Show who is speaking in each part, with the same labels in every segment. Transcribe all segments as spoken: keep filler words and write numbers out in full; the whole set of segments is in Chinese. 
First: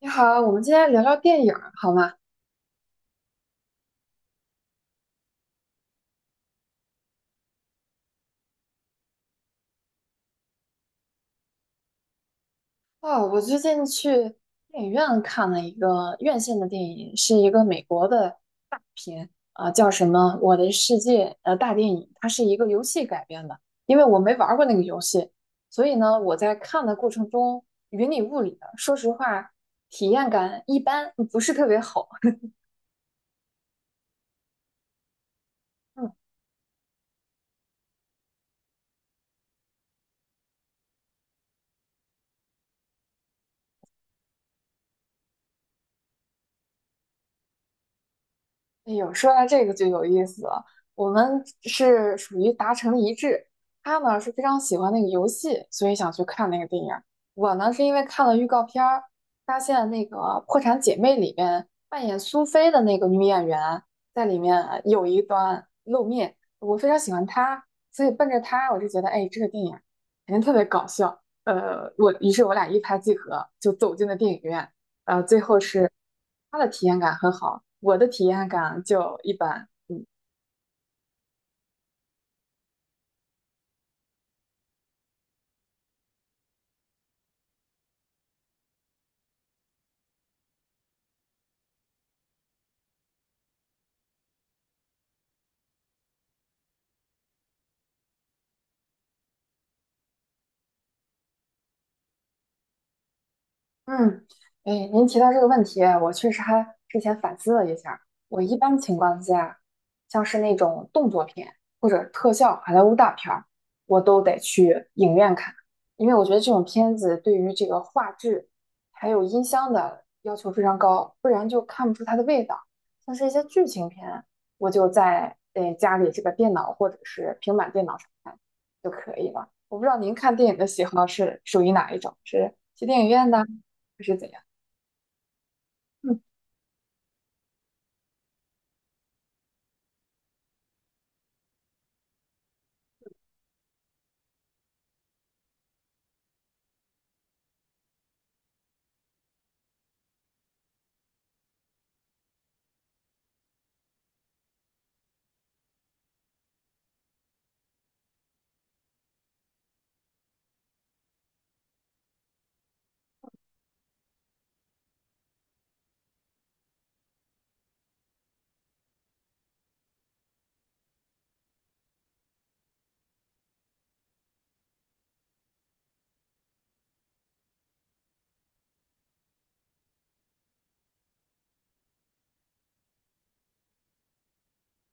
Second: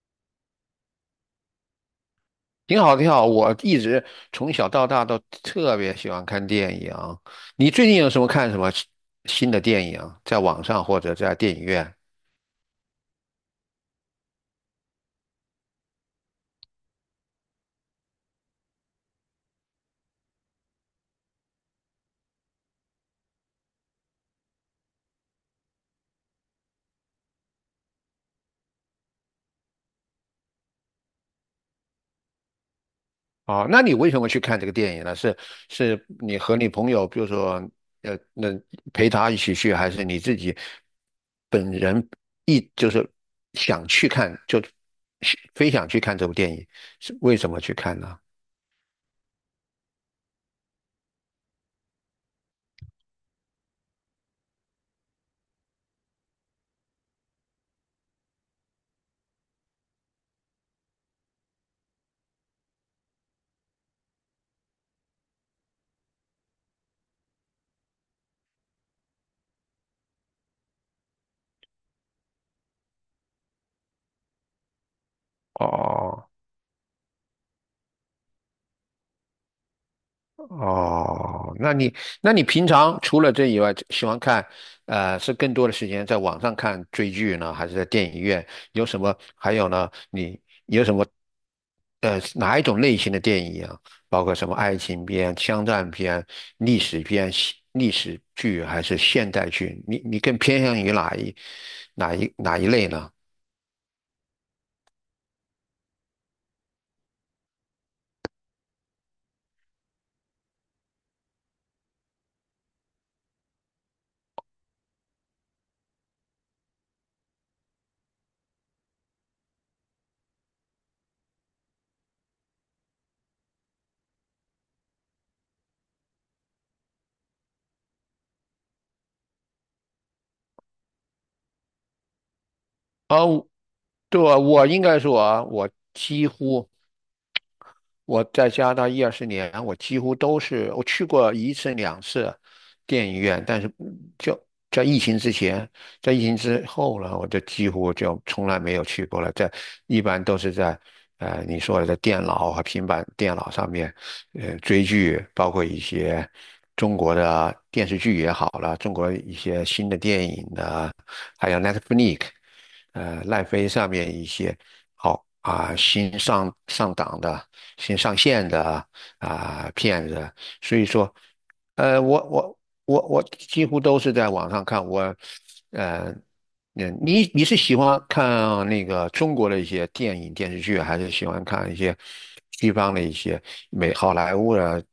Speaker 1: 你好，我们今天聊聊电影儿好吗？
Speaker 2: 挺好，挺好。我一直从小到大都特别喜欢看电影。你最近有什么看什么新的电影，在网上或者在电影院？
Speaker 1: 哦，我最近去电影院看了一个院线的电影，是一个美国的大片啊、呃叫什么《我的世界》呃大电影，它是一个游戏改编的。因为我没玩儿过那个游戏，所以呢，我在看的过程中云里雾里的，说实话，体验感一般，不是特别好。
Speaker 2: 哦，那你为什么去看这个电影呢？是是 你和你朋友，比如说，呃，那陪他一起去，还是你自己本人一就是想去看，就非想去看这部电影，是为什么去看呢？
Speaker 1: 哎呦，说到这个就有意思了。我们是属于达成了一致，他呢是非常喜欢那个游戏，所以想去看那个电影儿。我呢是因为看了预告片儿，发现那个《破产姐妹》里面扮演苏菲的那个女演员在里面有一段露面，我非常喜欢她，所以奔着她我就觉得，哎，这个电影肯定特别搞笑。呃，我于是我俩一拍即合，就走进了电影院。呃，最后是
Speaker 2: 哦。
Speaker 1: 他的体验感很好，我的体验感就一般。
Speaker 2: 哦，那你那你平常除了这以外，喜欢看，呃，是更多的时间在网上看追剧呢，还是在电影院？有什么？还有呢？你有什么？呃，哪一种类型的电影啊？包括什么爱情片、枪战片、历史片、西历史剧还是现代剧？你你更偏向于哪一哪一哪一类呢？
Speaker 1: 嗯，哎，您提到这个问题，我确实还之前反思了一下我一般情况下，像是那种动作片或者特效好莱坞大片儿，我都得去影院看，因为我觉得这种片子对于这个画质还有音箱的要求非常高，不然就看不出它的味道。像是一些剧情片，我就在呃家里这个电脑或者是平板电脑上看就可以了。我不知道您看电影的喜好是属于哪一种，是去电影院的？是
Speaker 2: 对，
Speaker 1: 怎样？
Speaker 2: 我应该说啊，我
Speaker 1: 嗯
Speaker 2: 几乎。我在加拿大一二十年，我几乎都是我去过一次两次电影院，但是嗯就在疫情之前，在疫情之后呢，我就几乎就从来没有去过了。在一般都是在呃你说的在电脑和平板电脑上面，呃追剧，包括一些中国的电视剧也好了，中国一些新的电影的。呃奈飞上面一些好啊、新上上档的、新上线的啊、片子，所以说，呃，我我我我几乎都是在网上看。我，呃，嗯，你你是喜欢看那个中国的一些电影电视剧，还是喜欢看一些西方的一些美好莱坞的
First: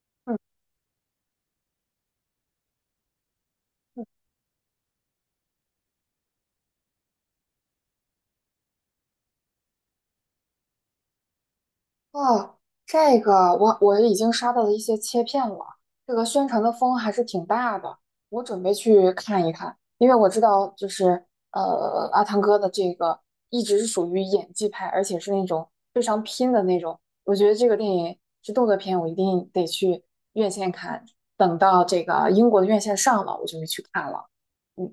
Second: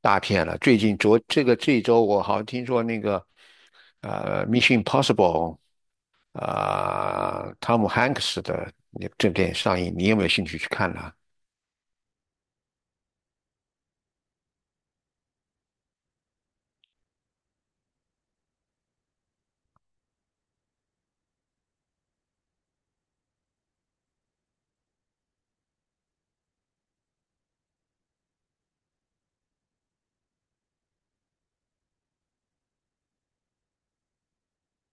Speaker 2: 大
Speaker 1: 嗯
Speaker 2: 片了？最近昨这个这一周，我好像听说那个
Speaker 1: 嗯。
Speaker 2: 呃《Mission Impossible》啊、汤姆汉克斯的那个这部电影上映，你有没有兴趣去看呢？
Speaker 1: 哦，这个我我已经刷到了一些切片了，这个宣传的风还是挺大的，我准备去看一看，因为我知道就是呃阿汤哥的这个一直是属于演技派，而且是那种非常拼的那种，我觉得这个电影是动作片，我一定得去院线看，等到这个英国的院线上了，我就会去看了。嗯，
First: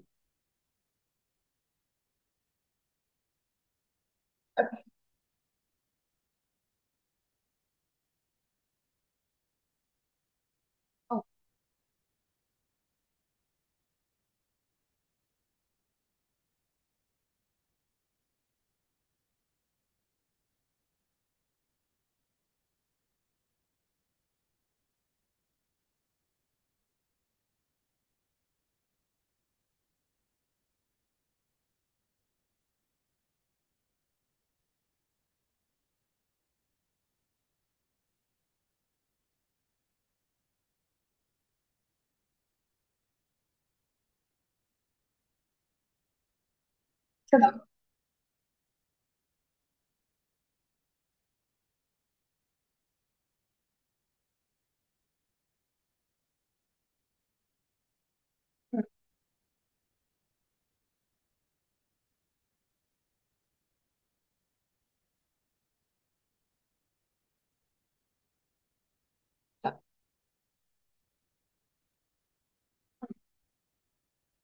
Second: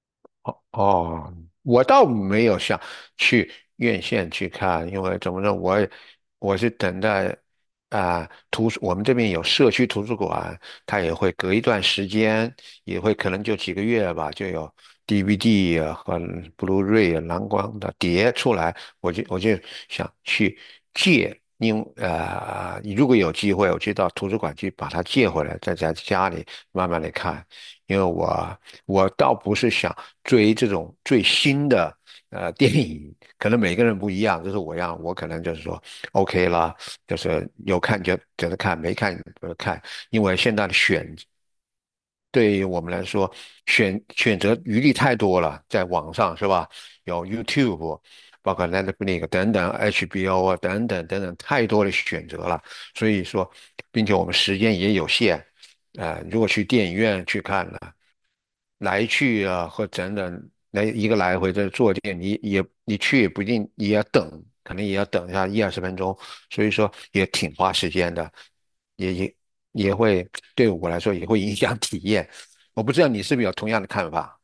Speaker 2: 哦，我倒没有想去院线去看，因为怎么说，我我是等待啊、图书，我们这边有社区图书馆，它也
Speaker 1: 哦，
Speaker 2: 会隔一段时间，也会可能就几个月吧，就有 D V D 啊和 Blu-ray 啊蓝光的碟出来，我就我就想去借。因呃，如果有机会，我去到图书馆去把它借回来，在家家里慢慢的看。因为我我倒不是想追这种最新的呃电影，可能每个人不一样。就是我一样，我可能就是说 OK 啦，就是有看就就是看，没看就看。因为现在的选对于我们来说，选选择余地太多了，在网上是吧？有
Speaker 1: 是的，
Speaker 2: YouTube，包括 l e t f l i x 等等，H B O 啊等等等等，太多的选择了。所以说，并且我们时间也有限，呃，如果去电影院去看呢。
Speaker 1: 嗯。
Speaker 2: 来去啊，或等等，来一个来回的坐垫，你也你去也不一定也要等，可能也要等一下一二十分钟，所以说也挺花时间的，也也也会对我来说也会影响体验。我不知道你是不是有同样的看法？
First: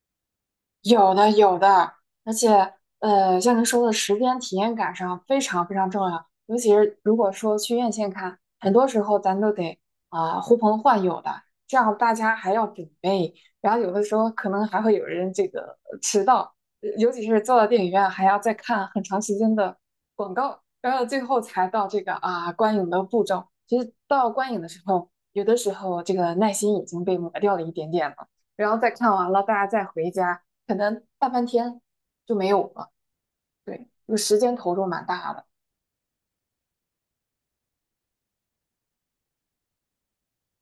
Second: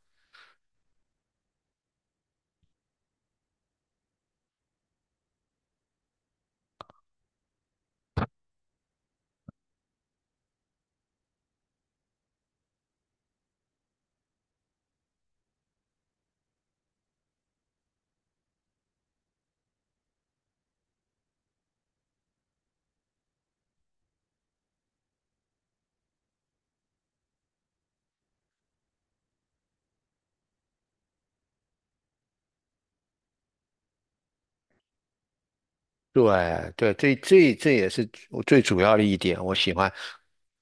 Speaker 1: 有的有的，而且呃，像您说的时间体验感上非常非常重要，尤其是如果说去院线看，很多时候咱都得啊、呼朋唤友的，这样大家还要准备，然后有的时候可能还会有人这个呃迟到，呃尤其是坐到电影院还要再看很长时间的广告，然后最后才到这个啊观影的步骤。其实到观影的时候，有的时候这个耐心已经被磨掉了一点点了，然后再看完了，大家再回家。可能大半天就没有了。对，就时间投入蛮大的。
Speaker 2: 对对，这这这也是我最主要的一点，我喜欢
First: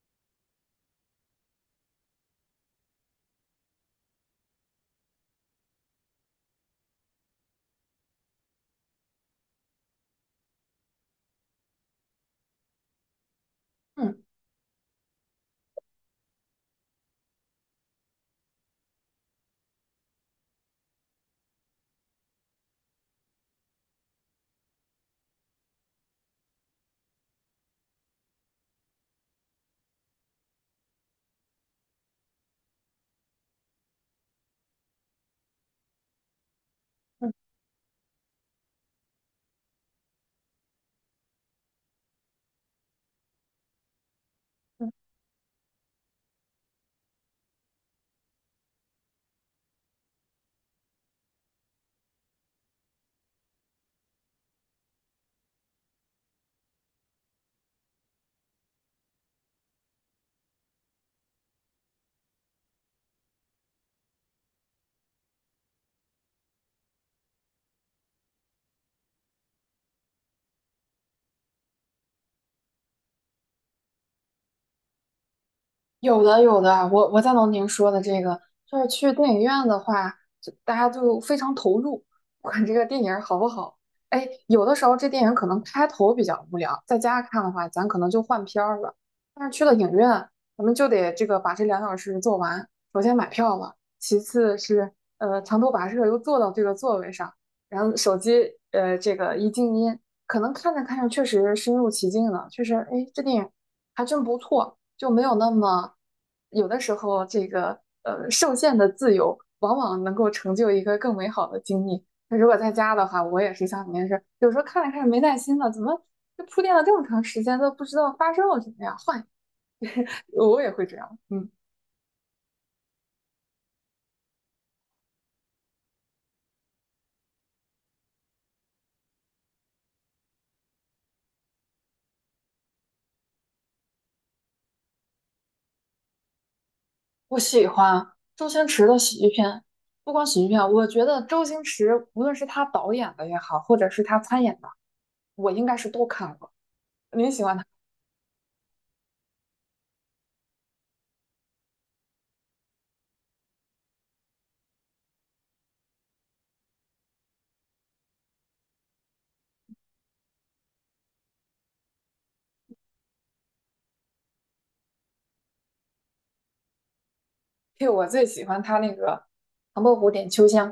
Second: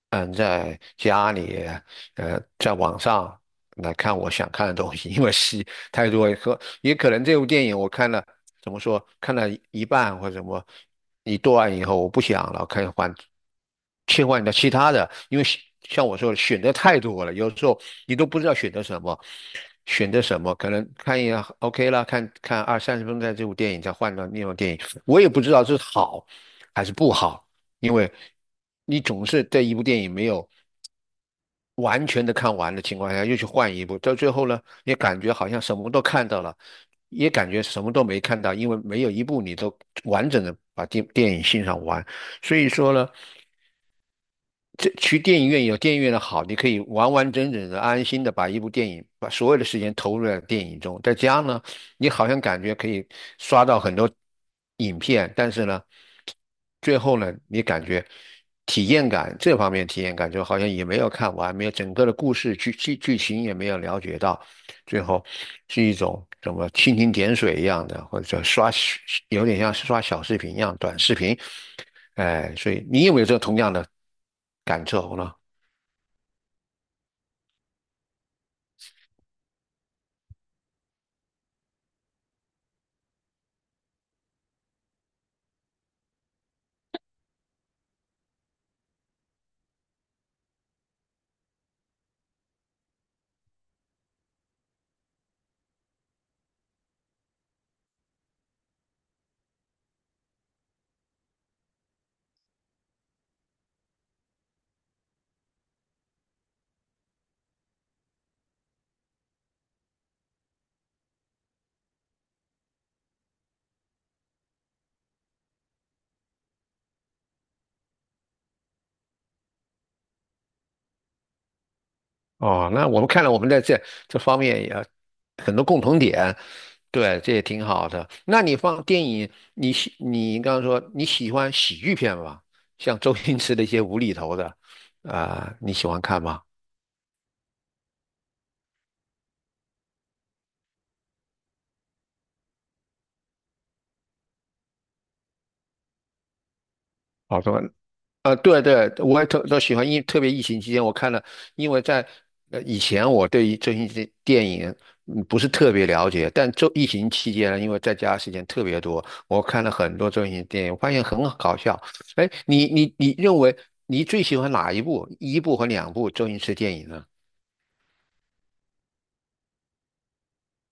Speaker 2: 嗯在家里呃在网上来看我想看的东西，因为是。太多也说也可能这部电影我看了，怎么说，看了一半或者什么一段以后，我不想了，看换
Speaker 1: 嗯
Speaker 2: 切换到其他的，因为选像我说的选择太多了，有时候你都不知道选择什么，选择什么，可能看一下 OK 了，看看二三十分钟的这部电影，再换到另外电影，我也不知道这是好还是不好，因为你总是这一部电影没有。完全的看完的情况下，又去换一部，到最后呢，也感觉好像什么都看到了，也
Speaker 1: 嗯
Speaker 2: 感觉什么都没看到，因为没有一部你都完整的把电电影欣赏完。所以说呢，这
Speaker 1: 嗯。
Speaker 2: 去电影院有电影院的好，你可以完完整整的、安心的把一部电影，把所有的时间投入在电影中。在家呢，你好像感觉可以刷到很多影片，但是呢，最后呢，你感觉体验感这方面体验感就好像也没有看完，没有整个的故事剧剧剧情也没有了解到，最后是一种什么蜻蜓点水一样的，或者刷有点像是刷小视频一样短视频。哎，所以你有没有这同样的感受呢？
Speaker 1: 有的有的，我我赞同您说的这个，就是去电影院的话，就大家就非常投入，不管这个电影好不好。哎，有的时候这电影可能开头比较无聊，在家看的话，咱可能就换片儿了。但是去了影院，咱们就得这个把这两小时做完。首先买票了，其次是呃长途跋涉又坐到这个座位上，然后手机呃这个一静音，可能看着看着确实身入其境了，确实哎这电影还真不错。就没有那么有的时候这个呃受限的自由，往往能够成就一个更美好的经历。那如果在家的话，我也是像你那是，有时候看着看着没耐心了，怎么就铺垫了这么长时间都不知道发生了什么呀？换，我也会这样。嗯，
Speaker 2: 哦，那我们看来我们在这这方面也很多共同点，对，这也挺好的。那你放电影，你喜你刚刚说你喜欢喜剧片吗？像周星驰的一些无厘头的，啊、你喜欢看吗？
Speaker 1: 我喜欢周星驰的喜剧片，不光喜剧片，我觉得周星驰无论是他导演的也好，或者是他参演的，我应该是都看过。您
Speaker 2: 好
Speaker 1: 喜欢
Speaker 2: 多。
Speaker 1: 他？
Speaker 2: 呃，对对，我也特都喜欢，因特别疫情期间我看了，因为在呃以前我对于星驰电影嗯不是特别了解，但周疫情期间呢，因为在家时间特别多，我看了很多周星驰电影，我发现很搞笑。哎，你你你认为你最喜欢哪一部一部和两部周星驰电影呢？
Speaker 1: 对，我最喜欢他那个《唐伯虎点秋香》。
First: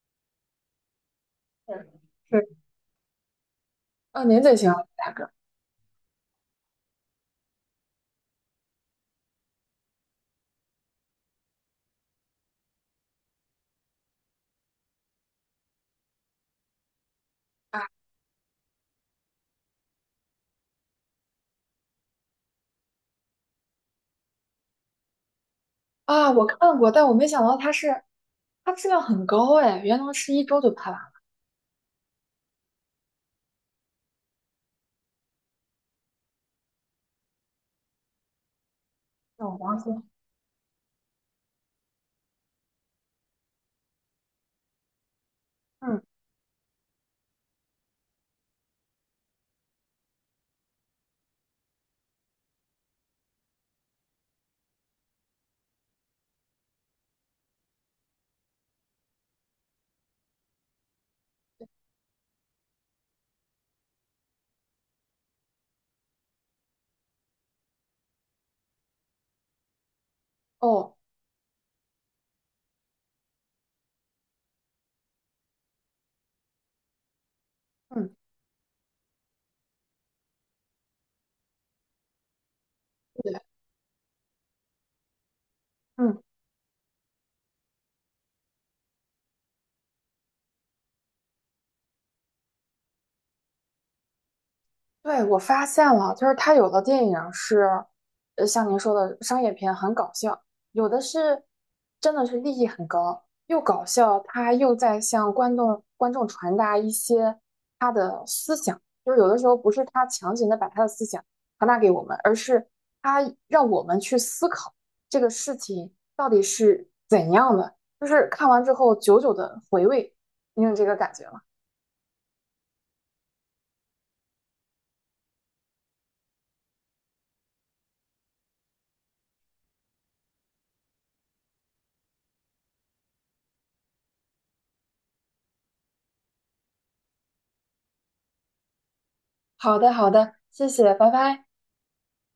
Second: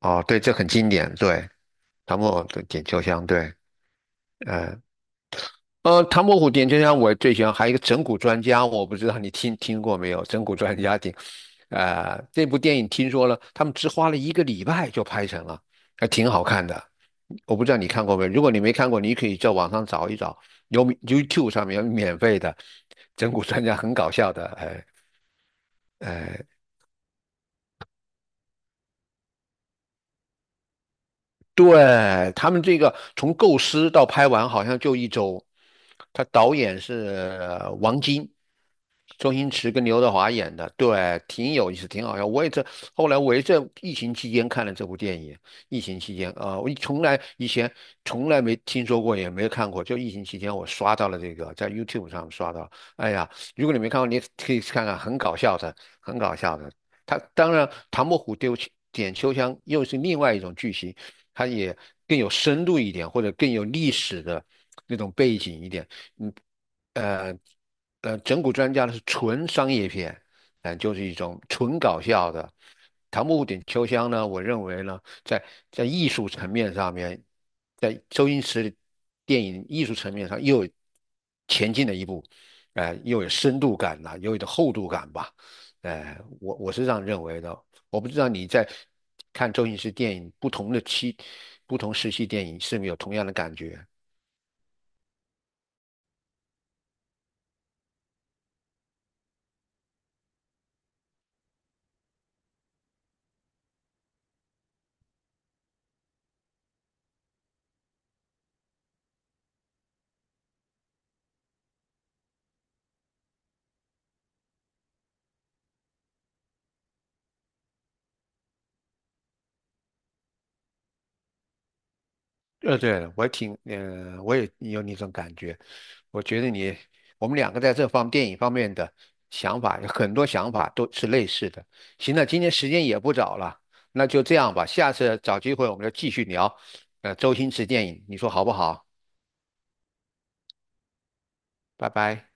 Speaker 2: 哦，对，这很经典，对，
Speaker 1: 是
Speaker 2: 唐伯
Speaker 1: 是。
Speaker 2: 虎点秋香，对，
Speaker 1: 啊，您最喜欢
Speaker 2: 呃
Speaker 1: 哪个？
Speaker 2: 呃，唐伯虎点秋香我最喜欢，还有一个整蛊专家，我不知道你听听过没有？整蛊专家挺，呃，这部电影听说了，他们只花了一个礼拜就拍成了，还挺好看的。我不知道
Speaker 1: 啊
Speaker 2: 你看过没有？如果你没看过，你可以在网上找一找，有 YouTube 上面有免费的整蛊专家，很搞笑的。哎
Speaker 1: 啊，
Speaker 2: 哎，
Speaker 1: 我看过，但我没想到它是它质量很高哎，原来是一周就拍完了。
Speaker 2: 对，他们这个从构思到拍完好像就一周，他导演是呃王晶。周
Speaker 1: 那
Speaker 2: 星
Speaker 1: 我
Speaker 2: 驰
Speaker 1: 忘
Speaker 2: 跟
Speaker 1: 记
Speaker 2: 刘
Speaker 1: 了。
Speaker 2: 德华演的，对，挺有意思，挺好笑。我也这后来我也在疫情期间看了这部电影，疫
Speaker 1: 嗯，
Speaker 2: 情期间啊、呃我从来以前从来没听说过，也没看过，就疫情期间我刷到了这个，在 YouTube 上刷到。哎呀，如果你没看过，你可以去看看，很搞笑的，很搞笑的。他当然，唐伯虎丢点秋香又是另外一种剧情，它也更有深度一点，或者更有历史的那种背景一点，嗯。呃。呃，整蛊专家呢是纯商业片，嗯、就
Speaker 1: 哦，
Speaker 2: 是一种纯搞笑的。唐伯虎点秋香呢，我认为呢，在在艺术层面上面，在
Speaker 1: 嗯，
Speaker 2: 周星驰的电影艺术层面上又有前进了一步，呃，又有
Speaker 1: 对，
Speaker 2: 深度感了，又有点厚度感吧，呃，
Speaker 1: 嗯。
Speaker 2: 我我是这样认为的。我不知道你在看周星驰电影不同的期、不同时期电影是不是有同样的感觉？
Speaker 1: 对，我发现了，就是他有的电影是，呃，像您说的商业片很搞笑，有的是真的是利益很高，又搞笑，他又在向观众观众传达一些他的思想，就是有的时候不是他强行的把他的思想传达给我们，而是他让我们去思考这个事情到底是怎样的，就是看完之后久久的回味，你有这个感觉吗？
Speaker 2: 呃，对了，我挺，呃，我也有那种感觉。我觉得你，我们两个在这方电影方面的想法，有很多想法都是类似的。行了，今天时间也不早了，那就这样吧，下次找机会我们就继续聊，呃，周星驰电影，你说好不好？
Speaker 1: 好的，好的，谢谢，拜拜。
Speaker 2: 拜拜。